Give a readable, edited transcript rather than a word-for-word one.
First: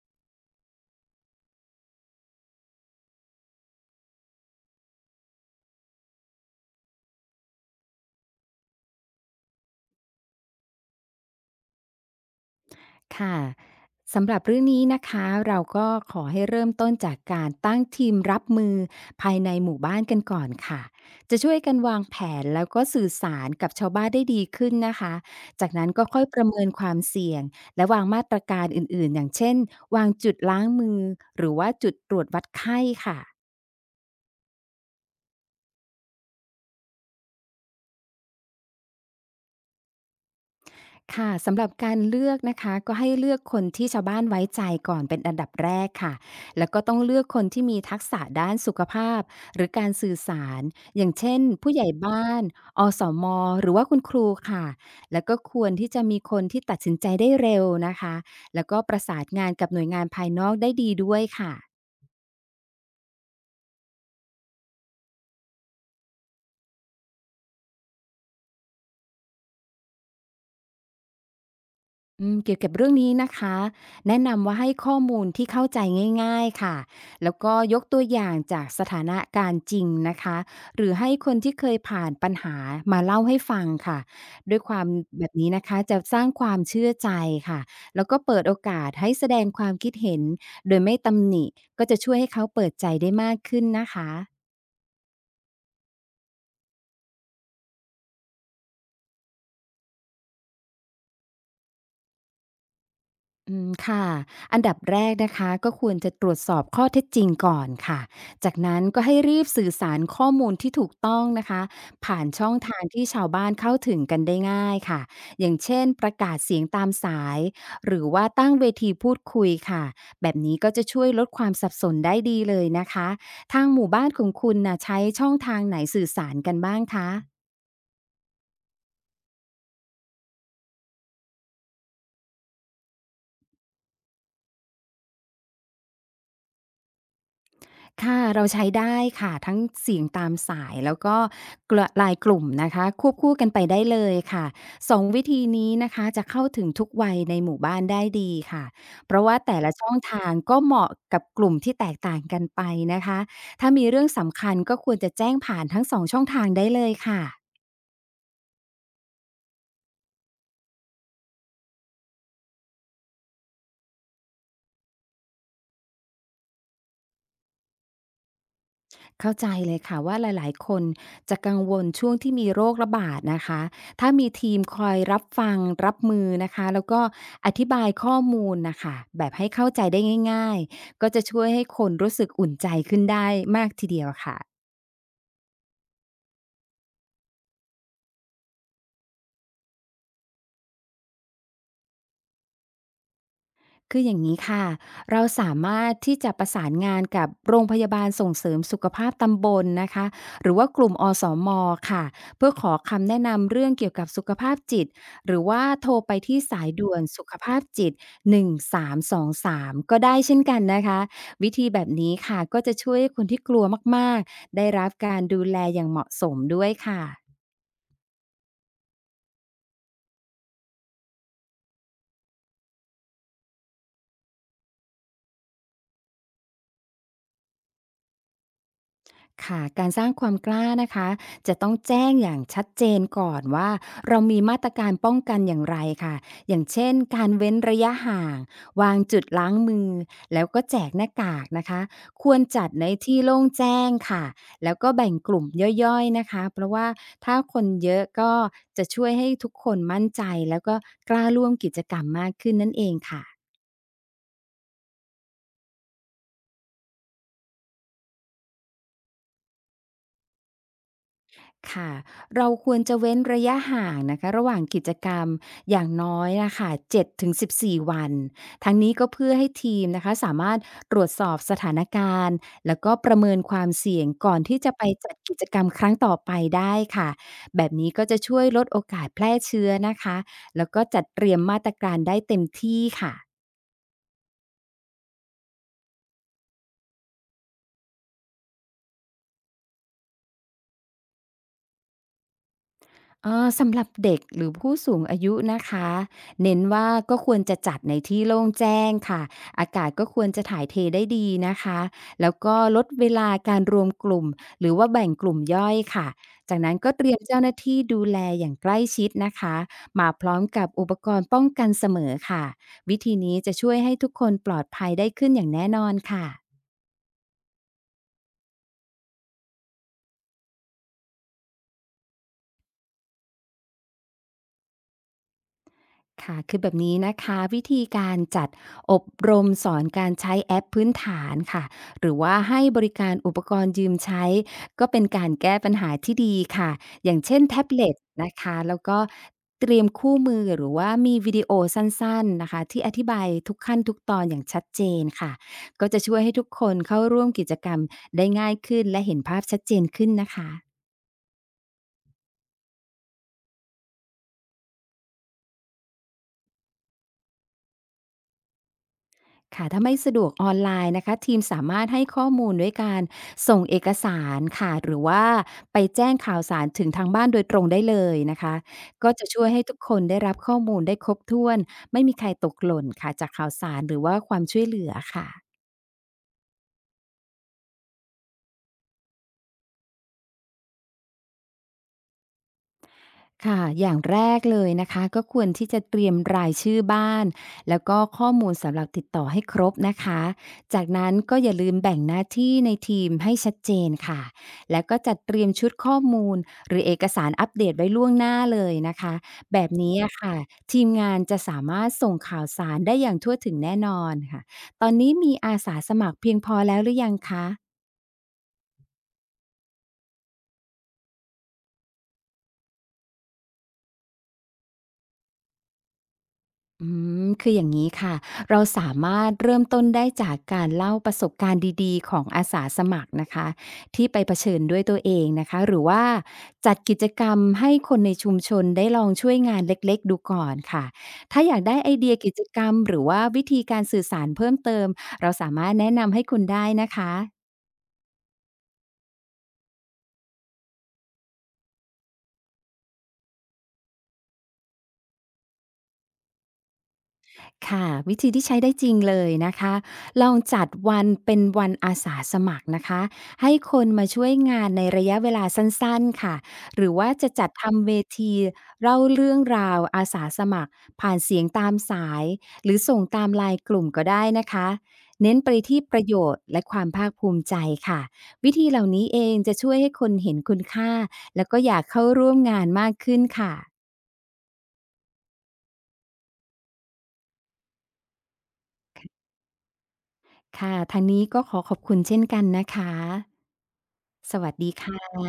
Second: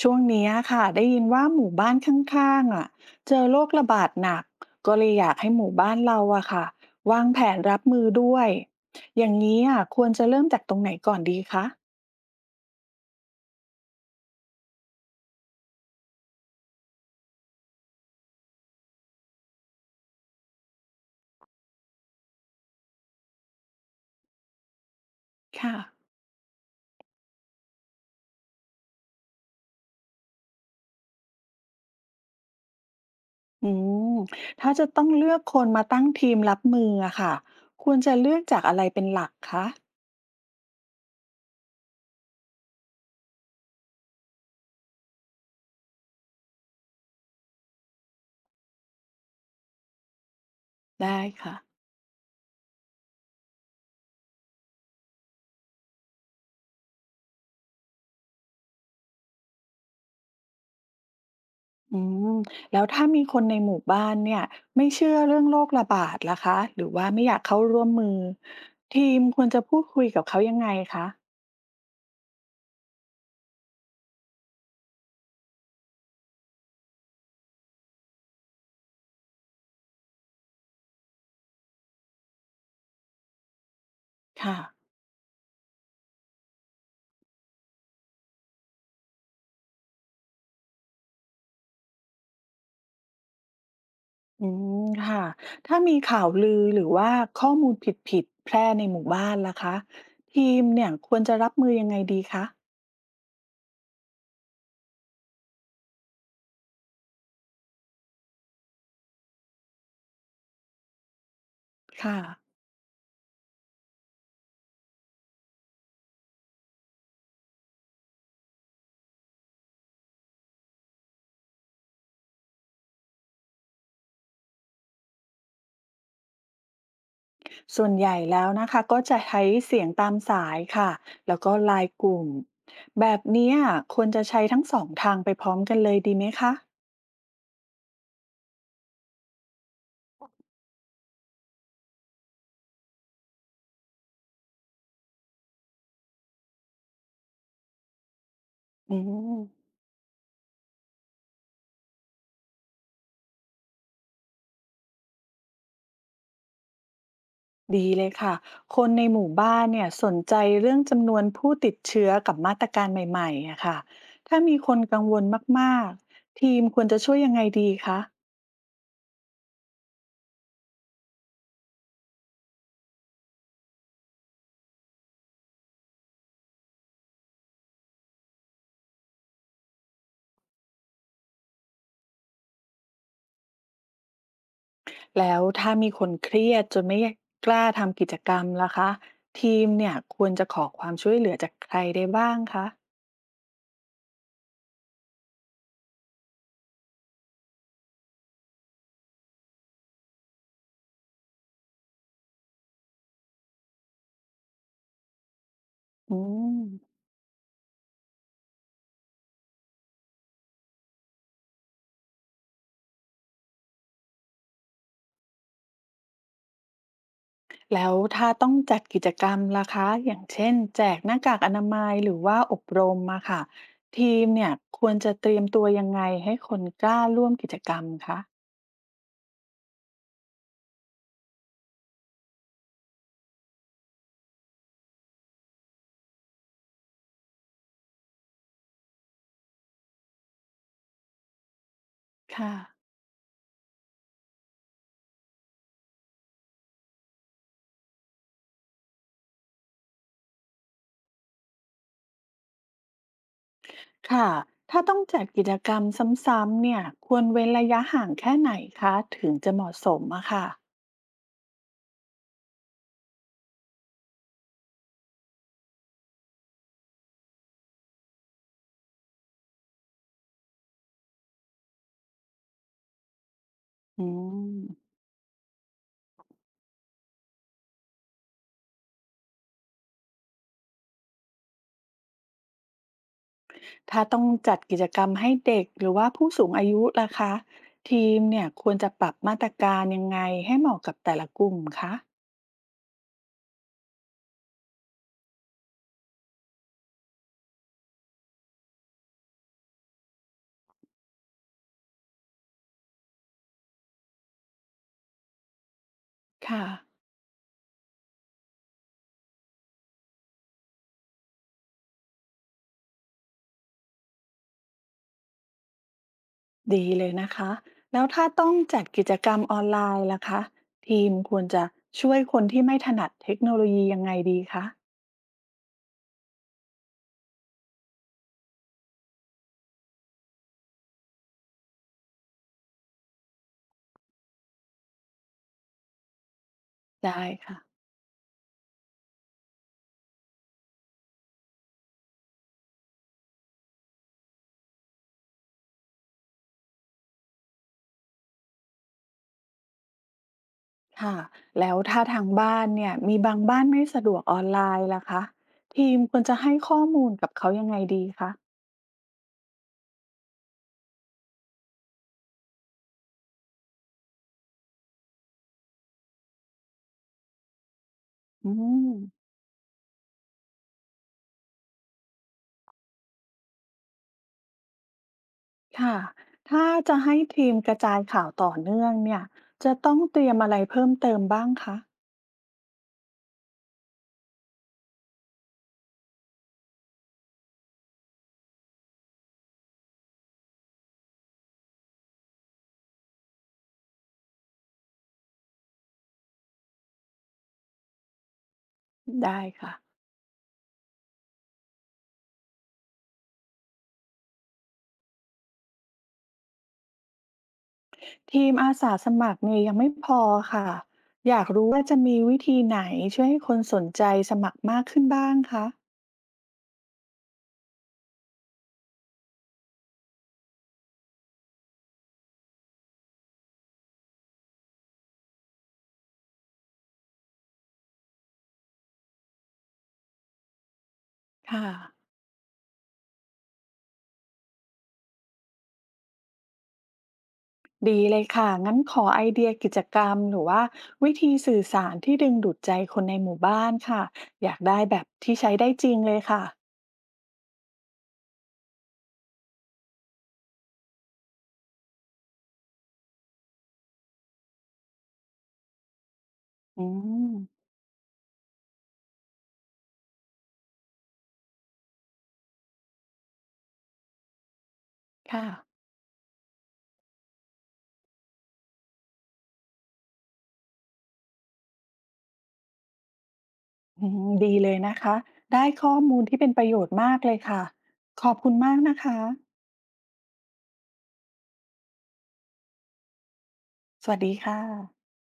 ช่วงเนี้ยค่ะได้ยินว่าหมู่บ้านข้างๆอ่ะเจอโรคระบาดหนักก็เลยอยากให้หมู่บ้านเราอะค่ะวางแผนรับมือด้วยอย่างนี้อ่ะควรจะเริ่มจากตรงไหนก่อนดีคะค่ะสำหรับเรื่องนี้นะคะเราก็ขอให้เริ่มต้นจากการตั้งทีมรับมือภายในหมู่บ้านกันก่อนค่ะจะช่วยกันวางแผนแล้วก็สื่อสารกับชาวบ้านได้ดีขึ้นนะคะจากค่ะนั้นก็ค่อยประเมินความเสี่ยงและวางมาตรการอื่นๆอย่างเช่นวางจุดล้างมือหรือว่าจุดตรวจวัดไข้ค่ะ อืมถ้าจะต้องเลือกคนมาตั้งทีมรับมืออะค่ะควรจะเลือกจากอะไรเป็นหลักคะค่ะสำหรับการเลือกนะคะก็ให้เลือกคนที่ชาวบ้านไว้ใจก่อนเป็นอันดับแรกค่ะแล้วก็ต้องเลือกคนที่มีทักษะด้านสุขภาพหรือการสื่อสารอย่างได้เช่นค่ะผู้ใหญ่บ้านอสมหรือว่าคุณครูค่ะแล้วก็ควรที่จะมีคนที่ตัดสินใจได้เร็วนะคะแล้วก็ประสานงานกับหน่วยงานภายนอกได้ดีด้วยค่ะ อืมแล้วถ้ามีคนในหมู่บ้านเนี่ยไม่เชื่อเรื่องโรคระบาดล่ะคะหรือว่าไม่อยากเข้าร่วมมือทีมควรจะพูดคุยกับเขายังไงคะ อืมเกี่ยวกับเรื่องนี้นะคะแนะนำว่าให้ข้อมูลที่เข้าใจง่ายๆค่ะแล้วก็ยกตัวอย่างจากสถานะการณ์จริงนะคะหรือให้คนที่เคยผ่านปัญหามาเล่าให้ฟังค่ะค่ะ ด้วยความแบบนี้นะคะจะสร้างความเชื่อใจค่ะแล้วก็เปิดโอกาสให้แสดงความคิดเห็นโดยไม่ตำหนิก็จะช่วยให้เขาเปิดใจได้มากขึ้นนะคะ อืม ค่ะ ถ้ามีข่าวลือหรือว่าข้อมูลผิดๆแพร่ในหมู่บ้านล่ะคะทีมเนี่ยควรจะรับมือยังไงดีคะ อืมค่ะอันดับแรกนะคะก็ควรจะตรวจสอบข้อเท็จจริงก่อนค่ะจากนั้นก็ให้รีบสื่อสารข้อมูลที่ถูกต้องนะคะค่ะ ผ่านช่องทางที่ชาวบ้านเข้าถึงกันได้ง่ายค่ะอย่างเช่นประกาศเสียงตามสายหรือว่าตั้งเวทีพูดคุยค่ะแบบนี้ก็จะช่วยลดความสับสนได้ดีเลยนะคะทางหมู่บ้านของคุณน่ะใช้ช่องทางไหนสื่อสารกันบ้างคะ ส่วนใหญ่แล้วนะคะก็จะใช้เสียงตามสายค่ะ แล้วก็ไลน์กลุ่มแบบเนี้ยควรจะใช้ทั้งสองทางไปพร้อมกันเลยดีไหมคะ ค่ะเราใช้ได้ค่ะทั้งเสียงตามสายแล้วก็กระไลน์กลุ่มนะคะควบคู่กันไปได้เลยค่ะสองวิธีนี้นะคะจะเข้าถึงทุกวัยในหมู่บ้านได้ดีค่ะอืเพราะว่าม แต่ละช่องทางก็เหมาะกับกลุ่มที่แตกต่างกันไปนะคะถ้ามีเรื่องสำคัญก็ควรจะแจ้งผ่านทั้งสองช่องทางได้เลยค่ะ ดีเลยค่ะ คนในหมู่บ้านเนี่ยสนใจเรื่องจำนวนผู้ติดเชื้อกับมาตรการใหม่ๆอะค่ะ ถ้ามีคนกังวลมากๆ ทีมควรจะช่วยยังไงดีคะเข้าใจเลยค่ะว่าหลายๆคนจะกังวลช่วงที่มีโรคระบาดนะคะถ้ามีทีมคอยรับฟังรับมือนะคะแล้วก็อธิบายข้อมูลนะคะแบบให้เข้าใจได้ง่ายๆ ก็จะช่วยให้คนรู้สึกอุ่นใจขึ้นได้มากทีเดียวค่ะ แล้วถ้ามีคนเครียดจนไม่กล้าทำกิจกรรมล่ะคะทีมเนี่ยควรจะขอความช่วยเหลือจากใครได้บ้างคะคืออย่างนี้ค่ะเราสามารถที่จะประสานงานกับโรงพยาบาลส่งเสริมสุขภาพตำบลนะคะหรือว่ากลุ่มอสมค่ะ เพื่อขอคำแนะนำเรื่องเกี่ยวกับสุขภาพจิต หรือว่าโทรไปอืที่ม สายด่วนสุขภาพจิต1323ก็ได้เช่นกันนะคะวิธีแบบนี้ค่ะก็จะช่วยให้คนที่กลัวมากๆได้รับการดูแลอย่างเหมาะสมด้วยค่ะ แล้วถ้าต้องจัดกิจกรรมล่ะคะอย่างเช่นแจกหน้ากากอนามัยหรือว่าอบรมมาค่ะทีมเนี่ยควรจะเตรียมตัวยังไงให้คนกล้าร่วมกิจกรรมคะค่ะการสร้างความกล้านะคะจะต้องแจ้งอย่างชัดเจนก่อนว่าเรามีมาตรการป้องกันอย่างไรค่ะอย่างเช่นการเว้นระยะห่างวางจุดล้างมือแล้วก็แจกหน้ากากนะคะควรค่ะจัดในที่โล่งแจ้งค่ะแล้วก็แบ่งกลุ่มย่อยๆนะคะเพราะว่าถ้าคนเยอะก็จะช่วยให้ทุกคนมั่นใจแล้วก็กล้าร่วมกิจกรรมมากขึ้นนั่นเองค่ะ ค่ะถ้าต้องจัดกิจกรรมซ้ำๆเนี่ยควรเว้นระยะห่างแค่ไหนคะถึงจะเหมาะสมอะค่ะค่ะเราควรจะเว้นระยะห่างนะคะระหว่างกิจกรรมอย่างน้อยนะคะเจ็ดถึงสิบ7-14วันทั้งนี้ก็เพื่อให้ทีมนะคะสามารถตรวจสอบสถานการณ์แล้วก็ประเมินความเสี่อืยงก่อนมที่จะไปจัดกิจกรรมครั้งต่อไปได้ค่ะแบบนี้ก็จะช่วยลดโอกาสแพร่เชื้อนะคะแล้วก็จัดเตรียมมาตรการได้เต็มที่ค่ะ ถ้าต้องจัดกิจกรรมให้เด็กหรือว่าผู้สูงอายุล่ะคะทีมเนี่ยควรจะปรับมาตรการยังไงให้เหมาะกับแต่ละกลุ่มคะสำหรับเด็กหรือผู้สูงอายุนะคะเน้นว่าก็ควรจะจัดในที่โล่งแจ้งค่ะอากาศก็ควรจะถ่ายเทได้ดีนะคะแล้วก็ลดเวลาการรวมกลุ่มหรือว่าแบ่งกลุ่มย่อยค่ะจากค่ะ นั้นก็เตรียมเจ้าหน้าที่ดูแลอย่างใกล้ชิดนะคะมาพร้อมกับอุปกรณ์ป้องกันเสมอค่ะวิธีนี้จะช่วยให้ทุกคนปลอดภัยได้ขึ้นอย่างแน่นอนค่ะ ดีเลยนะคะแล้วถ้าต้องจัดกิจกรรมออนไลน์ล่ะคะทีมควรจะช่วยคนที่ไม่ถนัดเทคโนโลยียังไงดีคะค่ะคือแบบนี้นะคะวิธีการจัดอบรมสอนการใช้แอปพื้นฐานค่ะหรือว่าให้บริการอุปกรณ์ยืมใช้ก็เป็นการแก้ปัญหาที่ดีค่ะอย่าได้งเช่นค่ะแท็บเล็ตนะคะแล้วก็เตรียมคู่มือหรือว่ามีวิดีโอสั้นๆนะคะที่อธิบายทุกขั้นทุกตอนอย่างชัดเจนค่ะก็จะช่วยให้ทุกคนเข้าร่วมกิจกรรมได้ง่ายขึ้นและเห็นภาพชัดเจนขึ้นนะคะ ค่ะแล้วถ้าทางบ้านเนี่ยมีบางบ้านไม่สะดวกออนไลน์ล่ะคะทีมควรจะให้ข้อมูลกับเขายังไงดีคะค่ะถ้าไม่สะดวกออนไลน์นะคะทีมสามารถให้ข้อมูลด้วยการส่งเอกสารค่ะหรือว่าไปแจ้งข่าวสารถึงทางบ้านโดยตรงได้เลยนะอืคะมก็จะช่วยให้ทุกคนได้รับข้อมูลได้ครบถ้วนไม่มีใครตกหล่นค่ะจากข่าวสารหรือว่าความช่วยเหลือค่ะ ค่ะถ้าจะให้ทีมกระจายข่าวต่อเนื่องเนี่ยจะต้องเตรียมอะไรเพิ่มเติมบ้างคะค่ะอย่างแรกเลยนะคะก็ควรที่จะเตรียมรายชื่อบ้านแล้วก็ข้อมูลสำหรับติดต่อให้ครบนะคะจากนั้นก็อย่าลืมแบ่งหน้าที่ในทีมให้ชัดเจนค่ะแล้วก็จัดเตรียมชุดข้อมูลหรือเอกสารอัปเดตไว้ล่วงหน้าเลยนะคะได้แบบค่ะ นี้อะค่ะทีมงานจะสามารถส่งข่าวสารได้อย่างทั่วถึงแน่นอนค่ะตอนนี้มีอาสาสมัครเพียงพอแล้วหรือยังคะ ทีมอาสาสมัครเนี่ยยังไม่พอค่ะอยากรู้ว่าจะมีวิธีไหนช่วยให้คนสนใจสมัครมากขึ้นบ้างคะอืคืออย่างนี้ค่ะเราสามารถเริ่มต้นได้จากการเล่าประสบการณ์ดีๆของอาสาสมัครนะคะที่ไปเผชิญด้วยตัวเองนะคะหรือว่าจัดกิจกรรมให้คนในชุมชนได้ลองช่วยงานเล็กๆดูก่อนค่ะถ้าอยากค่ะได้ไอเดียกิจกรรมหรือว่าวิธีการสื่อสารเพิ่มเติมเราสามารถแนะนำให้คุณได้นะคะ ดีเลยค่ะงั้นขอไอเดียกิจกรรมหรือว่าวิธีสื่อสารที่ดึงดูดใจคนในหมู่บ้านค่ะอยากได้แบบที่ใช้ได้จริงเลยค่ะค่ะวิธีที่ใช้ได้จริงเลยนะคะลองจัดวันเป็นวันอาสาสมัครนะคะให้คนมาช่วยงานในระยะเวลาสั้นๆค่ะหอืรือว่าจะจัดมทำเวทีเล่าเรื่องราวอาสาสมัครผ่านเสียงตามสายหรือส่งตามไลน์กลุ่มก็ได้นะคะเน้นค่ะไปที่ประโยชน์และความภาคภูมิใจค่ะวิธีเหล่านี้เองจะช่วยให้คนเห็นคุณค่าแล้วก็อยากเข้าร่วมงานมากขึ้นค่ะอืมดีเลยนะคะ ได้ข้อมูลที่เป็นประโยชน์มากเลยค่ะ ขอบคุณมากนะคะ ค่ะทางนี้ก็ขอขอบคุณเช่นกันนะคะ สวัสดีสวัสค่ะดีค่ะ